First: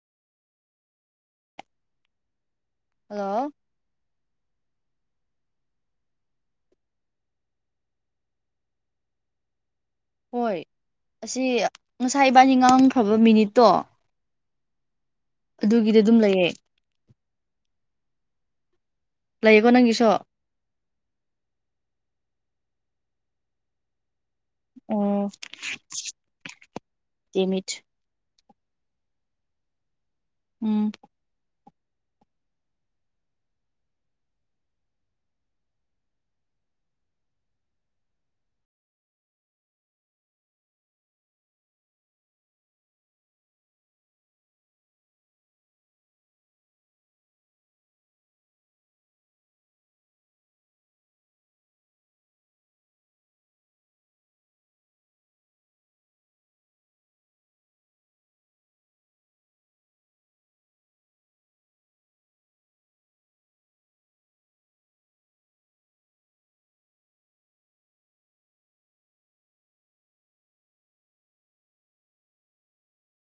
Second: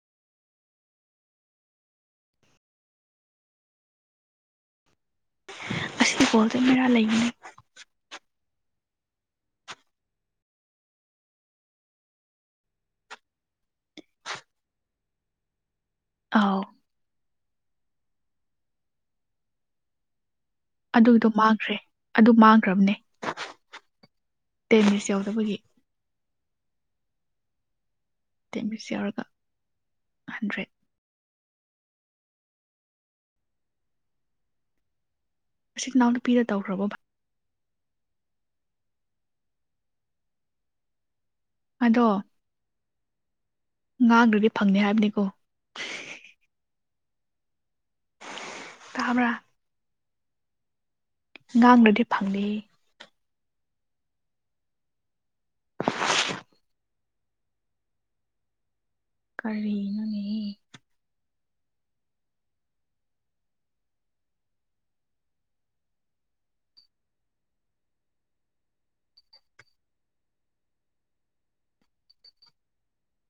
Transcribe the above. hello ꯑꯁꯤꯗꯤ ꯀꯣꯜꯗ ꯃꯦꯔꯥ ꯂꯩꯕꯅꯤ ꯍꯣꯏ ꯑꯁꯤ ꯉꯁꯥꯏ ꯏꯕꯥꯅꯤ ꯉꯥꯡꯈ꯭ꯔꯕ ꯃꯤꯅꯤꯠꯇꯣ ꯑꯗꯨꯒꯤꯗꯤ ꯑꯗꯨꯝ ꯂꯩꯌꯦ ꯑꯥꯎ ꯂꯩꯌꯦꯀꯣ ꯅꯪꯒꯤꯁꯨ ꯑꯗꯨꯒꯤꯗꯣ ꯃꯥꯡꯈ꯭ꯔꯦ ꯑꯗꯨ ꯃꯥꯡꯈ꯭ꯔꯕꯅꯦ ꯇꯦꯟ ꯃꯤꯁ ꯌꯧꯗꯕꯒꯤ ꯇꯤꯃꯤꯠ ꯇꯦꯃꯤꯅꯤꯁ ꯌꯧꯔꯒ ꯍꯟꯗ꯭ꯔꯦꯠ ꯎꯝ ꯎꯆꯤ ꯏꯅꯥꯎꯅꯨꯄꯤꯅ ꯇꯧꯈ꯭ꯔꯕꯣ ꯕ ꯑꯗꯣ ꯉꯥꯡꯗ꯭ꯔꯗꯤ ꯐꯪꯅꯤ ꯍꯥꯏꯕꯅꯤꯀꯣ ꯇꯥꯕ꯭ꯔꯥ ꯉꯥꯡꯅꯗꯤ ꯐꯪꯅꯤ ꯀꯔꯤꯅꯨꯅꯦ